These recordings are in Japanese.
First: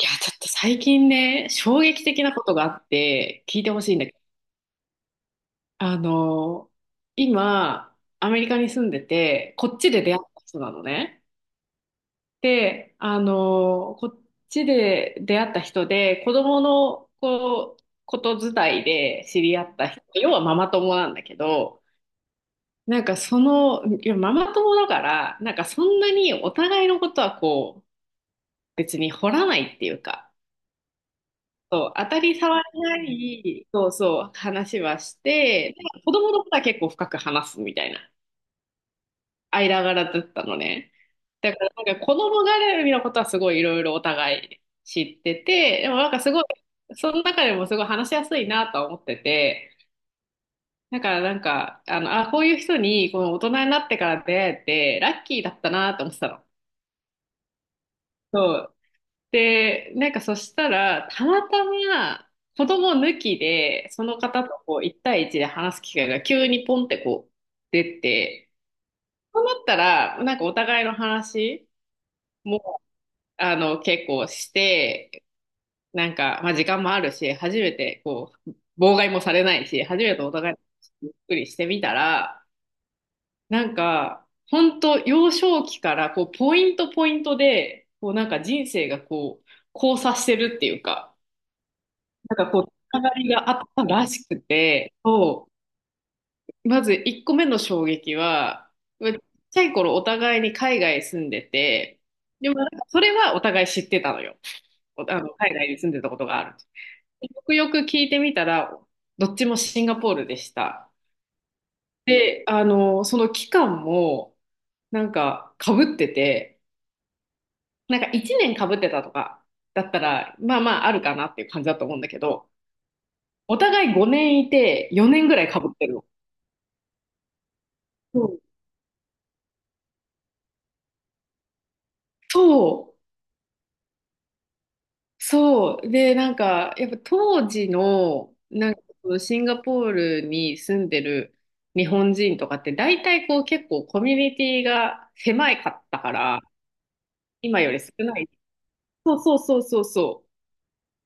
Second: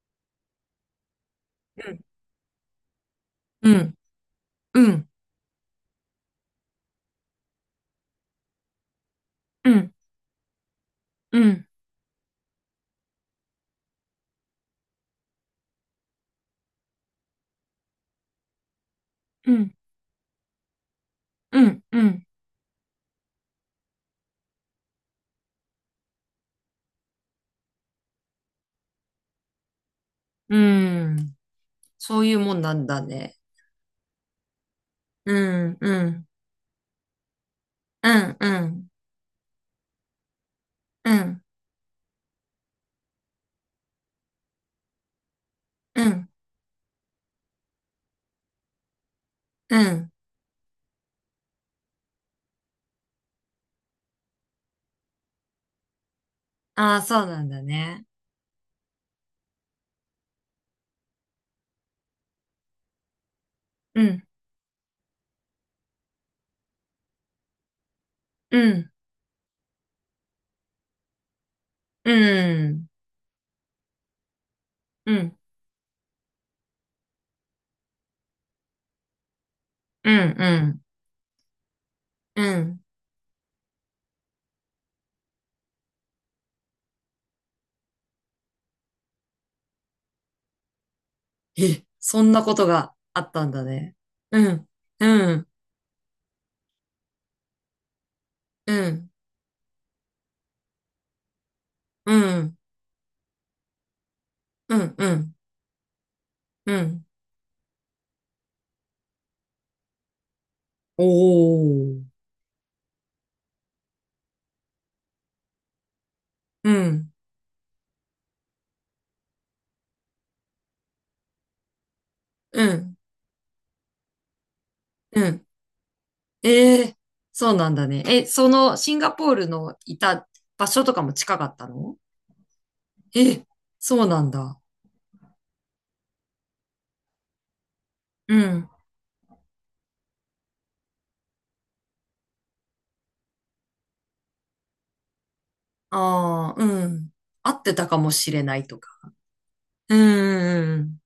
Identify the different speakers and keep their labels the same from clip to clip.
Speaker 1: いや、ちょっと最近ね、衝撃的なことがあって、聞い
Speaker 2: う
Speaker 1: て
Speaker 2: ん、
Speaker 1: ほしいんだけど、
Speaker 2: うん、うん、
Speaker 1: あの、今、アメリカに住んでて、こ
Speaker 2: う
Speaker 1: っち
Speaker 2: ん、
Speaker 1: で出会った人なのね。
Speaker 2: うん、
Speaker 1: で、こっちで出会った人で、子供のこう、こと伝いで知
Speaker 2: う
Speaker 1: り合
Speaker 2: ん、
Speaker 1: った人、要はママ友なんだけ
Speaker 2: う
Speaker 1: ど、
Speaker 2: ん、
Speaker 1: なんかその、いや、ママ友だから、なんかそんなにお互いのことはこう、別に掘らないっていうか、
Speaker 2: うん。
Speaker 1: そう、当た
Speaker 2: そうい
Speaker 1: り
Speaker 2: うもん
Speaker 1: 障
Speaker 2: な
Speaker 1: り
Speaker 2: ん
Speaker 1: な
Speaker 2: だね。
Speaker 1: い、そうそう、話はし
Speaker 2: う
Speaker 1: て、
Speaker 2: ん、う
Speaker 1: なんか子
Speaker 2: ん、
Speaker 1: 供のことは結構深く話すみたい
Speaker 2: う
Speaker 1: な、
Speaker 2: ん、うん、
Speaker 1: 間柄だったのね。
Speaker 2: うん、
Speaker 1: だから、なんか子供絡みのことはすごいいろいろお互い知ってて、でも
Speaker 2: う
Speaker 1: なんか
Speaker 2: ん、
Speaker 1: すごい、その中でもすごい話しやすいなとは思って
Speaker 2: う
Speaker 1: て、
Speaker 2: ん。
Speaker 1: だからなんか、こういう人にこの大人になってから出会えて、ラッキーだったなと思ってたの。
Speaker 2: ああ、そうなんだね。
Speaker 1: そうで、なんかそしたら、たまたま子供抜きで、
Speaker 2: う
Speaker 1: その
Speaker 2: ん、
Speaker 1: 方とこう1対一で話す機会が急にポンってこう出て、
Speaker 2: うん、
Speaker 1: そうなったら、なんかお互いの話
Speaker 2: う
Speaker 1: も、
Speaker 2: ん、
Speaker 1: 結構し
Speaker 2: う
Speaker 1: て、
Speaker 2: ん、
Speaker 1: なんか、まあ時間もあるし、初めてこう、妨害もされないし、初
Speaker 2: う
Speaker 1: め
Speaker 2: ん、
Speaker 1: てお互い
Speaker 2: う
Speaker 1: の
Speaker 2: ん、
Speaker 1: 話ゆっくりしてみたら、
Speaker 2: うん。
Speaker 1: なんか、本当幼少期からこう、ポイントポイントで、こうなんか人生がこう、交差してるっていうか、
Speaker 2: え、そん
Speaker 1: な
Speaker 2: な
Speaker 1: んか
Speaker 2: こ
Speaker 1: こ
Speaker 2: と
Speaker 1: う、
Speaker 2: が
Speaker 1: つなが
Speaker 2: あ
Speaker 1: り
Speaker 2: った
Speaker 1: が
Speaker 2: ん
Speaker 1: あっ
Speaker 2: だ
Speaker 1: た
Speaker 2: ね。
Speaker 1: らし
Speaker 2: う
Speaker 1: く
Speaker 2: ん、
Speaker 1: て、
Speaker 2: うん、
Speaker 1: そう、まず1個目の衝撃は、
Speaker 2: う
Speaker 1: ま
Speaker 2: ん、
Speaker 1: あちっちゃい頃お互いに海外住んでて、
Speaker 2: う
Speaker 1: で
Speaker 2: ん、
Speaker 1: もなんかそれはお互い知ってたのよ。
Speaker 2: うん、
Speaker 1: お
Speaker 2: う
Speaker 1: あの、
Speaker 2: ん、
Speaker 1: 海外に住んでたことがある。
Speaker 2: うん。
Speaker 1: でよくよく聞いてみたら、どっちもシンガポールでした。
Speaker 2: おお。
Speaker 1: で、その期間も、なんか、かぶってて、
Speaker 2: うん、
Speaker 1: なんか1年かぶってたとか、だったら、まあまああるかなっていう感じだと思うんだけど、
Speaker 2: うん、
Speaker 1: お互い5年いて、
Speaker 2: う
Speaker 1: 4年ぐら
Speaker 2: ん、
Speaker 1: いかぶってるの。
Speaker 2: ええ、そうなんだね。え、そのシンガポールのいた場所とかも近かったの？
Speaker 1: そう、
Speaker 2: え、そうなんだ。
Speaker 1: そう。で、なんか、やっぱ当時の、
Speaker 2: うん。
Speaker 1: なんか、シンガポールに住んでる日本人とかって、大体こう結構コミュニティが狭いかったから、
Speaker 2: ああ、うん。合
Speaker 1: 今
Speaker 2: っ
Speaker 1: よ
Speaker 2: て
Speaker 1: り
Speaker 2: た
Speaker 1: 少
Speaker 2: かも
Speaker 1: ない。
Speaker 2: しれないとか。
Speaker 1: そうそうそうそう
Speaker 2: うん、
Speaker 1: そ
Speaker 2: うん、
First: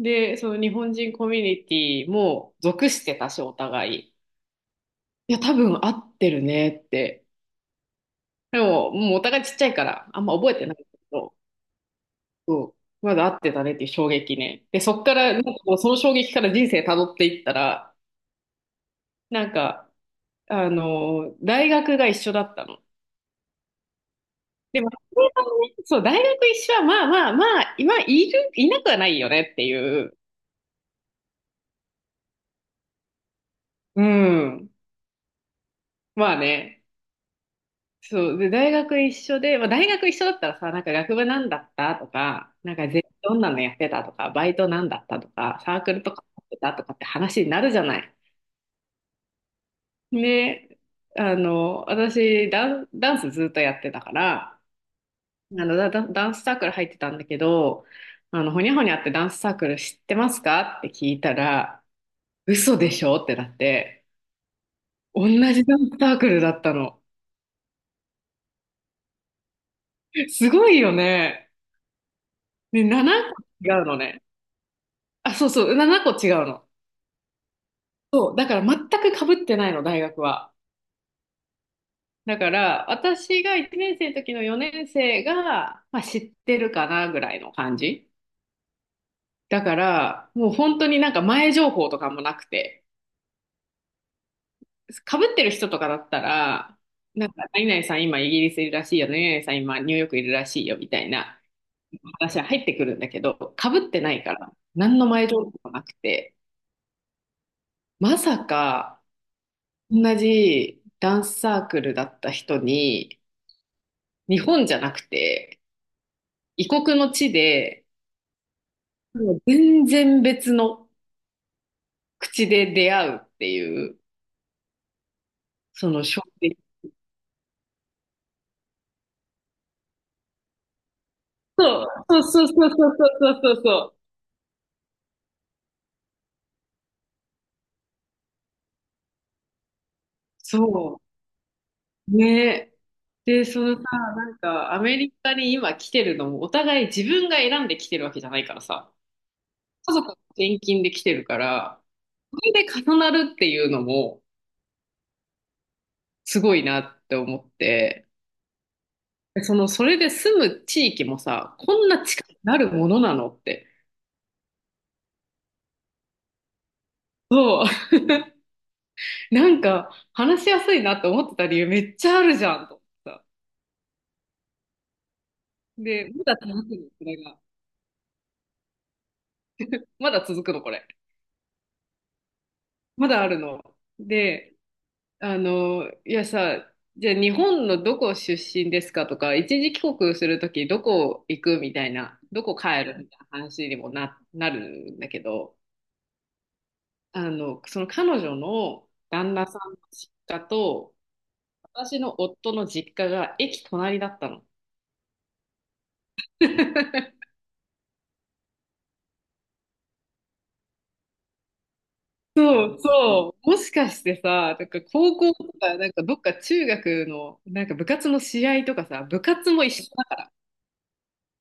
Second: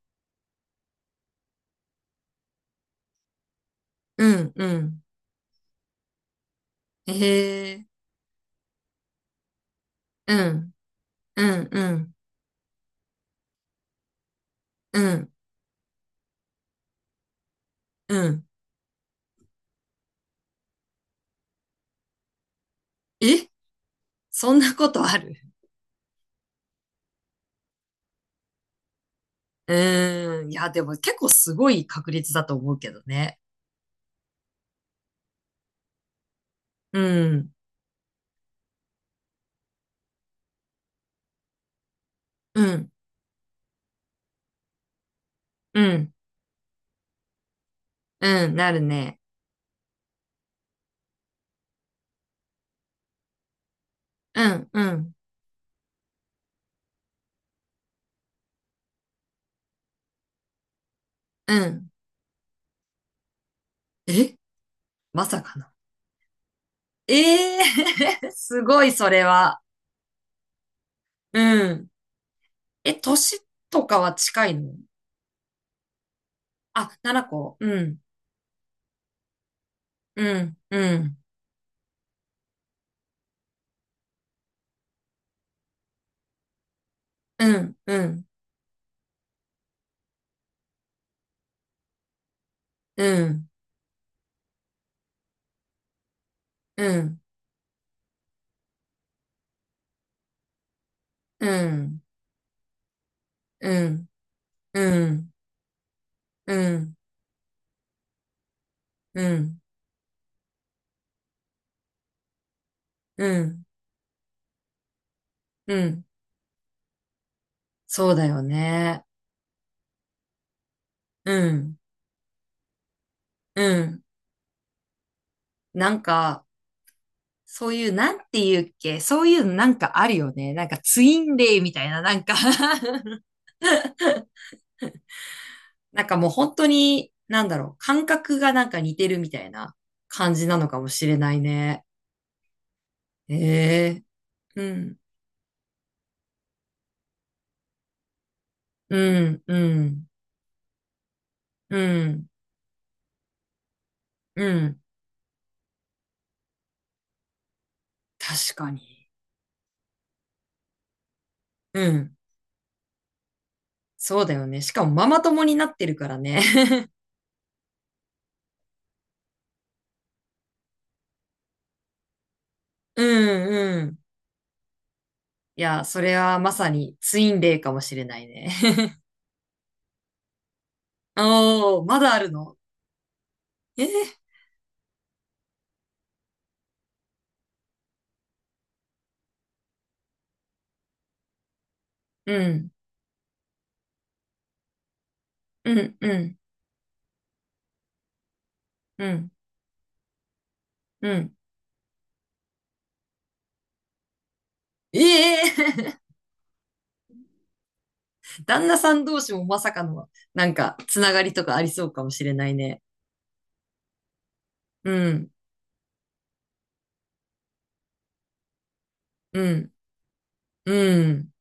Speaker 1: う。で、その日本人コミュニティも属してたし、お互い。
Speaker 2: うん、うん。
Speaker 1: いや、多分合ってるねっ
Speaker 2: え
Speaker 1: て。
Speaker 2: え、
Speaker 1: でも、もうお互いちっちゃいから、あん
Speaker 2: う
Speaker 1: ま覚えて
Speaker 2: ん、
Speaker 1: ないけど。
Speaker 2: うん、うん、
Speaker 1: そう。まだ合ってたねっていう衝撃ね。で、
Speaker 2: う
Speaker 1: そっか
Speaker 2: ん、
Speaker 1: ら、なんかもうその衝撃から人生辿っていったら、
Speaker 2: うん。
Speaker 1: なんか、大学が一緒だったの。
Speaker 2: え、そんな
Speaker 1: で
Speaker 2: こ
Speaker 1: も、
Speaker 2: とあ
Speaker 1: それ
Speaker 2: る？
Speaker 1: がねそう、大学一緒は、まあまあまあ、今、いる、いなくはないよねって い
Speaker 2: う
Speaker 1: う。
Speaker 2: ーん。いや、でも結構すごい確率だと思うけどね。
Speaker 1: うん。まあね。
Speaker 2: うん、
Speaker 1: そう。で、大学一緒で、まあ大学一緒だったらさ、なんか学部なんだったとか、
Speaker 2: う
Speaker 1: なんか
Speaker 2: ん、
Speaker 1: ぜどんなのやってたとか、バイトなんだったとか、サー
Speaker 2: う
Speaker 1: クル
Speaker 2: ん、
Speaker 1: とかやってたとかって話になるじゃない。
Speaker 2: うん、なるね。
Speaker 1: で、私ダンスずっとやってたか
Speaker 2: う
Speaker 1: ら、あ
Speaker 2: ん、うん、
Speaker 1: の、ダ、ダダンスサークル入ってたんだけど、ほにゃほにゃってダンスサークル知ってますか？って聞いた
Speaker 2: う
Speaker 1: ら、
Speaker 2: ん。
Speaker 1: 嘘でしょってなって、
Speaker 2: え、ま
Speaker 1: 同
Speaker 2: さか
Speaker 1: じ
Speaker 2: の。
Speaker 1: ダンスサークルだったの。
Speaker 2: ええー すごい、それは。
Speaker 1: すごいよね。
Speaker 2: うん。
Speaker 1: ね、
Speaker 2: え、
Speaker 1: 7
Speaker 2: 年
Speaker 1: 個違う
Speaker 2: と
Speaker 1: の
Speaker 2: かは
Speaker 1: ね。
Speaker 2: 近いの？
Speaker 1: あ、そうそう、7個違うの。
Speaker 2: あ、七個。うん、
Speaker 1: そう、だから全く被ってないの、大学
Speaker 2: う
Speaker 1: は。
Speaker 2: ん、うん、
Speaker 1: だから、私が1年生の時の4年生が、まあ、知ってるかなぐらい
Speaker 2: う
Speaker 1: の
Speaker 2: ん、
Speaker 1: 感
Speaker 2: う
Speaker 1: じ。
Speaker 2: ん、
Speaker 1: だから、もう本当になんか前情報とかもなくて、
Speaker 2: うん、
Speaker 1: 被ってる人とかだったら、
Speaker 2: うん、
Speaker 1: なんか、何々さん今イギリスいるらしいよね、何々さん今ニューヨークいるらしいよ、みたいな
Speaker 2: うん、
Speaker 1: 話は入ってくるんだけど、被
Speaker 2: う
Speaker 1: って
Speaker 2: ん、
Speaker 1: ないから、何
Speaker 2: う
Speaker 1: の前
Speaker 2: ん、
Speaker 1: 情報もなくて、
Speaker 2: うん、
Speaker 1: まさか、
Speaker 2: うん、
Speaker 1: 同じダンスサークルだった人に、
Speaker 2: うん、
Speaker 1: 日本じゃなくて、
Speaker 2: うん。
Speaker 1: 異国の地で、
Speaker 2: そうだよね。
Speaker 1: もう全然別の
Speaker 2: うん、
Speaker 1: 口で出会うって
Speaker 2: う
Speaker 1: いう、
Speaker 2: ん。な
Speaker 1: そ
Speaker 2: ん
Speaker 1: の衝
Speaker 2: か、
Speaker 1: 撃。
Speaker 2: そういう、なんていうっけ、そういうなんかあるよね。なんかツインレイみ
Speaker 1: そ
Speaker 2: た
Speaker 1: う、
Speaker 2: いな、な
Speaker 1: そう
Speaker 2: んか
Speaker 1: そうそうそう そうそうそうそう。
Speaker 2: なんかもう本当に、なんだろう、感覚がなんか似てるみたいな感じなのかも
Speaker 1: そ
Speaker 2: しれないね。
Speaker 1: う。ね。で、そのさ、
Speaker 2: ええ、
Speaker 1: なん
Speaker 2: う
Speaker 1: か、アメ
Speaker 2: ん、
Speaker 1: リカに今来てるのも、お互い自分が選んで来てるわけじゃないからさ、
Speaker 2: うん、う
Speaker 1: 家
Speaker 2: ん、
Speaker 1: 族の転勤で来てるか
Speaker 2: う
Speaker 1: ら、
Speaker 2: ん、
Speaker 1: それで重なるっていうのも、
Speaker 2: うん。
Speaker 1: すごいなって思って、
Speaker 2: 確かに。
Speaker 1: でその、それで住む地域もさ、こ
Speaker 2: う
Speaker 1: んな
Speaker 2: ん。
Speaker 1: 近くなるものなのって。
Speaker 2: そうだよね。しかもママ友になってるからね。
Speaker 1: そう。なんか、話しやすいなって思ってた理由めっちゃあるじゃん、と思っ
Speaker 2: う
Speaker 1: てさ。
Speaker 2: ん、うん。いや、そ
Speaker 1: で、
Speaker 2: れ
Speaker 1: まだ
Speaker 2: はま
Speaker 1: 続
Speaker 2: さ
Speaker 1: くの、
Speaker 2: に
Speaker 1: これ
Speaker 2: ツイ
Speaker 1: が。
Speaker 2: ンレイかもしれないね。
Speaker 1: まだ続くの、これ。
Speaker 2: おー、まだあるの？
Speaker 1: まだあるの。
Speaker 2: え
Speaker 1: で、いやさ、じゃあ日本のどこ出身ですかとか、一時帰国するときどこ行くみたいな、どこ
Speaker 2: ー、
Speaker 1: 帰るみたいな話にもな、なるんだけど、
Speaker 2: うん、うん、うん、
Speaker 1: その彼女の
Speaker 2: うん、
Speaker 1: 旦那さんの実家と、
Speaker 2: うん。
Speaker 1: 私の夫の実家が駅隣だったの。
Speaker 2: ええ 旦那さん同士もまさかの、なんか、つながりとかありそうかもしれない
Speaker 1: そう
Speaker 2: ね。
Speaker 1: そう。もしかしてさ、なんか
Speaker 2: う
Speaker 1: 高
Speaker 2: ん、
Speaker 1: 校とか、なんかどっか中学の、なんか部活の試合とかさ、部
Speaker 2: う
Speaker 1: 活も
Speaker 2: ん、
Speaker 1: 一緒だ
Speaker 2: うん、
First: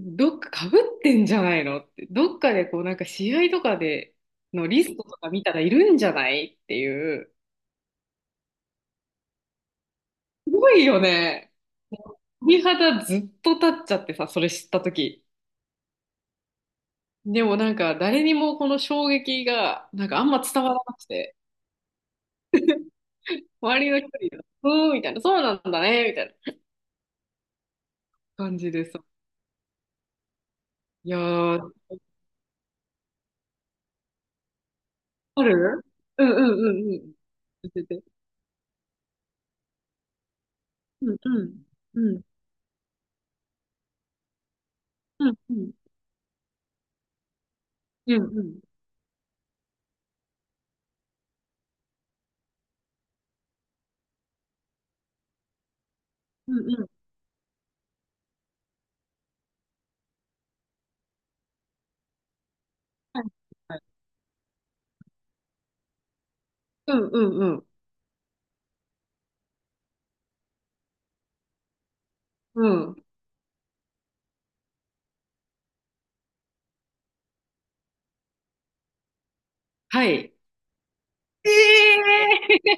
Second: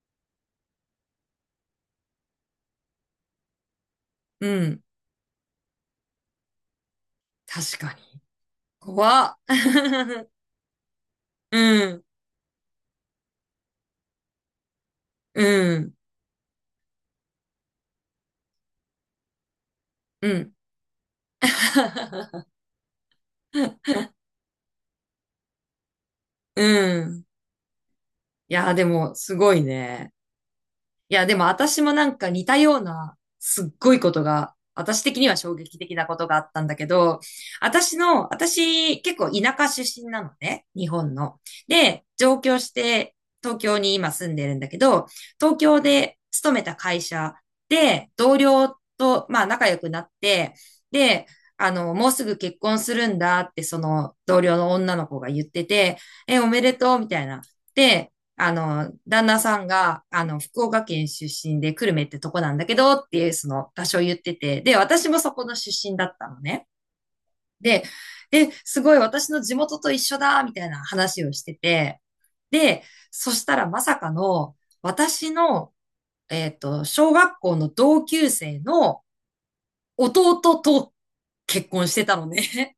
Speaker 1: どっか被ってんじゃないのって、どっかでこうなんか試合とかで
Speaker 2: う
Speaker 1: の
Speaker 2: ん。
Speaker 1: リストとか見たらいるんじゃないっていう。
Speaker 2: 確かに。怖っ。
Speaker 1: すごいよね。
Speaker 2: うん、
Speaker 1: 鳥肌ずっと立っちゃってさ、それ知った時
Speaker 2: うん、
Speaker 1: でもなんか誰にもこの衝撃がなんかあ
Speaker 2: う
Speaker 1: んま
Speaker 2: ん。
Speaker 1: 伝わらなくて、周りの人に、うーんみたいな、そうなんだね、みたいな
Speaker 2: うん。い
Speaker 1: 感
Speaker 2: や
Speaker 1: じ
Speaker 2: ー、で
Speaker 1: でさ。
Speaker 2: も、すごいね。
Speaker 1: い
Speaker 2: い
Speaker 1: や
Speaker 2: や、でも
Speaker 1: ー、
Speaker 2: 私もなんか似たような、すっごいことが、私的には
Speaker 1: あ
Speaker 2: 衝撃
Speaker 1: る
Speaker 2: 的なこ
Speaker 1: う
Speaker 2: と
Speaker 1: ん
Speaker 2: があ
Speaker 1: う
Speaker 2: ったん
Speaker 1: んう
Speaker 2: だけ
Speaker 1: んうん。
Speaker 2: ど、
Speaker 1: 教え
Speaker 2: 私
Speaker 1: て。
Speaker 2: の、私結構田舎出身なのね、日
Speaker 1: う
Speaker 2: 本
Speaker 1: ん
Speaker 2: の。
Speaker 1: うん。
Speaker 2: で、
Speaker 1: うん
Speaker 2: 上京して東京に今住んでるんだけど、
Speaker 1: うんう
Speaker 2: 東
Speaker 1: ん。
Speaker 2: 京で勤めた会社で
Speaker 1: う
Speaker 2: 同
Speaker 1: んうん。
Speaker 2: 僚と、まあ仲良くなって、で、もうすぐ結婚するんだって、その同僚の女の子が言ってて、え、お
Speaker 1: う
Speaker 2: めで
Speaker 1: んう
Speaker 2: とう
Speaker 1: ん。
Speaker 2: みたいな。で、旦那さんが、福岡県出身で、久留米ってとこなんだけど、って
Speaker 1: はい
Speaker 2: いう、その
Speaker 1: はい
Speaker 2: 場所を言ってて、で、私もそこの出身だったのね。
Speaker 1: うんうんうん
Speaker 2: で、で、すごい私の地元と一緒だ、みたいな話をしてて、
Speaker 1: う
Speaker 2: で、
Speaker 1: ん。
Speaker 2: そしたらまさかの、私の、小学校の同級生の
Speaker 1: はい。
Speaker 2: 弟と
Speaker 1: え
Speaker 2: 結婚してたの
Speaker 1: え
Speaker 2: ね。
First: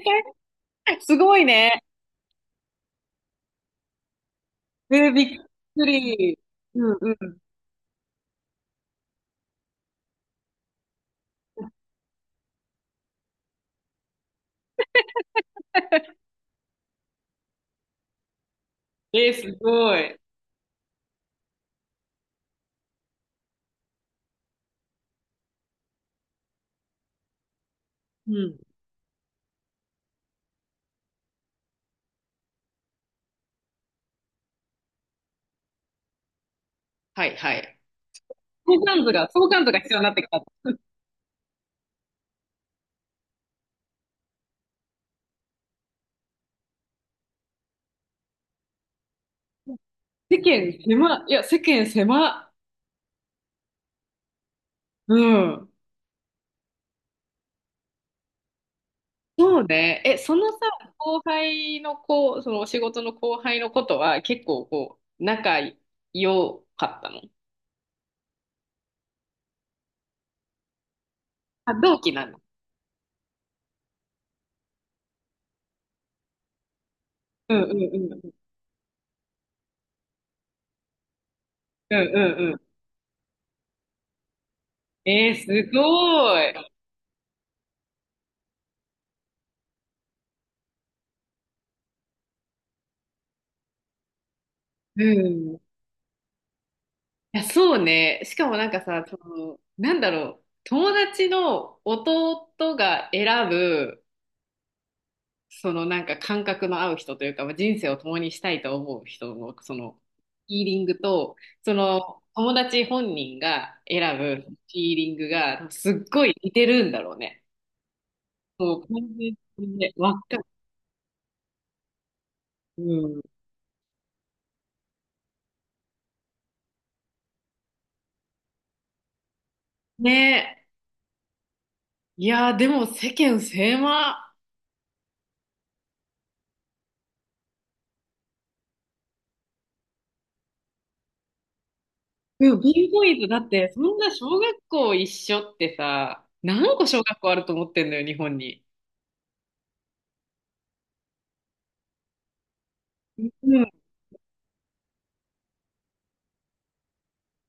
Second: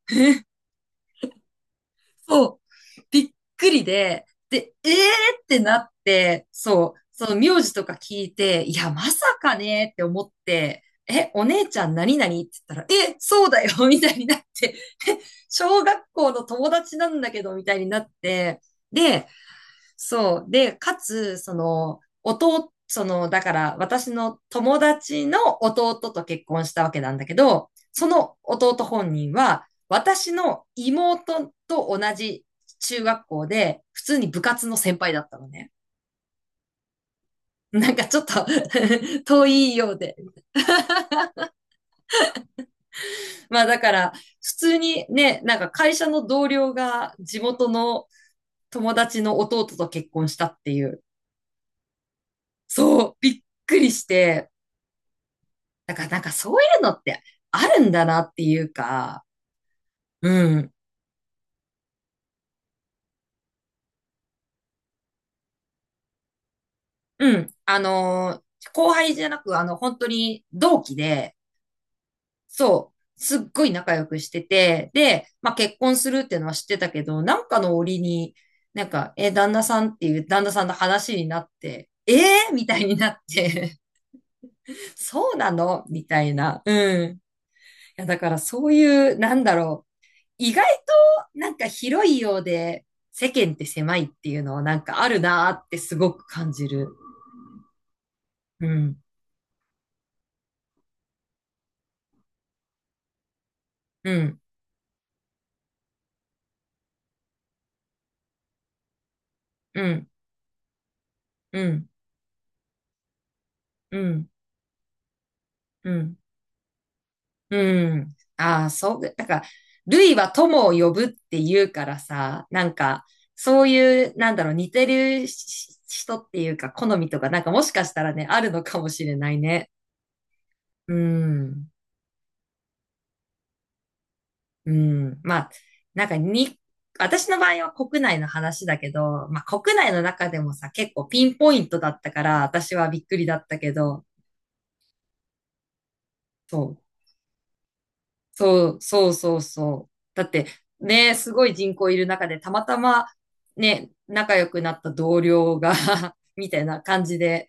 Speaker 1: ー すごいね。
Speaker 2: そう。びっくりで、えー
Speaker 1: えー、びっ
Speaker 2: ってな
Speaker 1: く
Speaker 2: っ
Speaker 1: り。
Speaker 2: て、
Speaker 1: う
Speaker 2: そ
Speaker 1: ん
Speaker 2: う、
Speaker 1: う
Speaker 2: そ
Speaker 1: ん。
Speaker 2: の名字とか聞いて、いや、まさかねって思って、え、お姉ちゃん何々って言ったら、え、そうだよ みたいになって、小学校の友達なんだけど、みたいになって、で、
Speaker 1: えー、すごい。
Speaker 2: そう。で、かつ、その、弟、その、だから私の友達の弟と結婚したわけなんだけど、そ
Speaker 1: う
Speaker 2: の
Speaker 1: ん。
Speaker 2: 弟本人は、私の妹と同じ中学校で、普通に部活の先輩だったのね。
Speaker 1: はいは い。
Speaker 2: なんかちょっと
Speaker 1: 相関図 が、
Speaker 2: 遠
Speaker 1: 相関図
Speaker 2: い
Speaker 1: が
Speaker 2: よ
Speaker 1: 必
Speaker 2: う
Speaker 1: 要になっ
Speaker 2: で。
Speaker 1: てきた。
Speaker 2: まあだから、普通にね、なんか会社の同僚が地元の友達の弟と結婚
Speaker 1: 世
Speaker 2: したっ
Speaker 1: 間
Speaker 2: ていう。
Speaker 1: 狭、いや、世間狭。
Speaker 2: そう、びっくりして、
Speaker 1: うん。
Speaker 2: だからなんかそういうのってあるんだなっていうか、
Speaker 1: そうね。え、その
Speaker 2: う
Speaker 1: さ、
Speaker 2: ん。
Speaker 1: 後輩の子、そのお仕事の後輩のことは結構こう、仲良かったの
Speaker 2: うん。後輩じゃなく、本当に同期で、
Speaker 1: あ、同期なの。
Speaker 2: そう、すっごい仲良くしてて、で、まあ結婚するっていうのは知ってたけど、なん
Speaker 1: う
Speaker 2: か
Speaker 1: んう
Speaker 2: の折
Speaker 1: んう
Speaker 2: に、
Speaker 1: ん。
Speaker 2: なんか、え、旦那さんっていう旦那さんの話になって、
Speaker 1: うん
Speaker 2: え
Speaker 1: うん
Speaker 2: ー、
Speaker 1: うん。
Speaker 2: みたいになって、
Speaker 1: え
Speaker 2: そ
Speaker 1: ー、
Speaker 2: う
Speaker 1: す
Speaker 2: なのみたい
Speaker 1: ごい。
Speaker 2: な。うん。いや、だからそういう、なんだろう。意外となんか広いようで世間って狭いっていうのはなんか
Speaker 1: う
Speaker 2: あるなー
Speaker 1: ん。
Speaker 2: ってすごく感じる。
Speaker 1: いや、そうね。しかも
Speaker 2: う
Speaker 1: なんか
Speaker 2: ん、
Speaker 1: さ、その、なんだろう。友達の弟が選ぶ、
Speaker 2: うん、
Speaker 1: そのなんか感覚の合う人というか、まあ、人生を共にしたいと思う人の、そ
Speaker 2: う
Speaker 1: の、
Speaker 2: ん、
Speaker 1: ヒーリングと、
Speaker 2: う
Speaker 1: そ
Speaker 2: ん、
Speaker 1: の、友達本人が
Speaker 2: う
Speaker 1: 選
Speaker 2: ん、
Speaker 1: ぶヒーリングが、
Speaker 2: う
Speaker 1: すっ
Speaker 2: ん、
Speaker 1: ごい似てるんだろうね。
Speaker 2: うん。ああ、
Speaker 1: もう、完
Speaker 2: そう、なん
Speaker 1: 全
Speaker 2: か、
Speaker 1: にね、
Speaker 2: 類
Speaker 1: わ
Speaker 2: は
Speaker 1: かる。
Speaker 2: 友を呼ぶって言うからさ、なん
Speaker 1: う
Speaker 2: か、
Speaker 1: ん。
Speaker 2: そういう、なんだろう、似てるし人っていうか、好みとか、なんかもしかしたらね、あるのかもしれないね。
Speaker 1: ねえ。
Speaker 2: うん。
Speaker 1: いやー、でも世間狭。
Speaker 2: うん。まあ、なんかに、私の場合は国内の話だけど、まあ国内の中でもさ、結構ピンポイントだったから、
Speaker 1: でも、
Speaker 2: 私は
Speaker 1: ビー
Speaker 2: び
Speaker 1: ボ
Speaker 2: っ
Speaker 1: ー
Speaker 2: く
Speaker 1: イ
Speaker 2: り
Speaker 1: ズ
Speaker 2: だ
Speaker 1: だ
Speaker 2: っ
Speaker 1: っ
Speaker 2: た
Speaker 1: て、
Speaker 2: け
Speaker 1: そん
Speaker 2: ど、
Speaker 1: な小学校一緒ってさ、
Speaker 2: そ
Speaker 1: 何
Speaker 2: う、
Speaker 1: 個小学校あると思ってんのよ、日本に。
Speaker 2: そう、そう、そうそう。だって、ね、すごい人口いる中で、たまたま、
Speaker 1: うん。い
Speaker 2: ね、仲良くなった同僚が みたいな感じで、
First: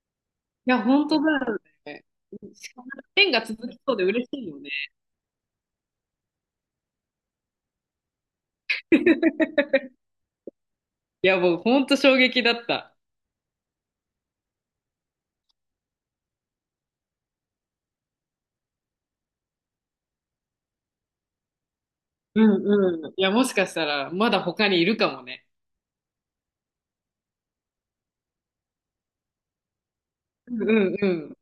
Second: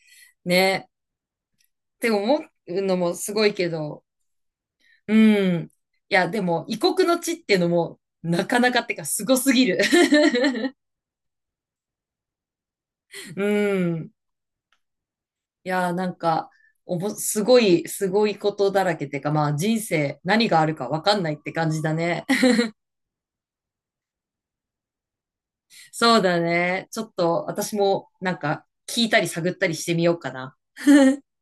Speaker 1: や、
Speaker 2: ね、
Speaker 1: 本当だよ
Speaker 2: っ
Speaker 1: ね。
Speaker 2: て思
Speaker 1: し
Speaker 2: う
Speaker 1: かも、
Speaker 2: のも
Speaker 1: 縁
Speaker 2: すご
Speaker 1: が
Speaker 2: い
Speaker 1: 続
Speaker 2: け
Speaker 1: きそう
Speaker 2: ど、
Speaker 1: で嬉しいよね。
Speaker 2: うん。いや、でも、異国の地っていうのも、なかなかってか、すご すぎる。
Speaker 1: いや、僕、本当衝撃だった。
Speaker 2: うん。いやーなんか、すごい、すごいことだらけってか、まあ人生何があるかわかんないって感じだね。
Speaker 1: う んうん。いや、もしかしたら、まだ他にいるかもね。
Speaker 2: そうだね。ちょっと私もなんか聞いたり探ったりしてみようか
Speaker 1: う
Speaker 2: な。
Speaker 1: んうんうん。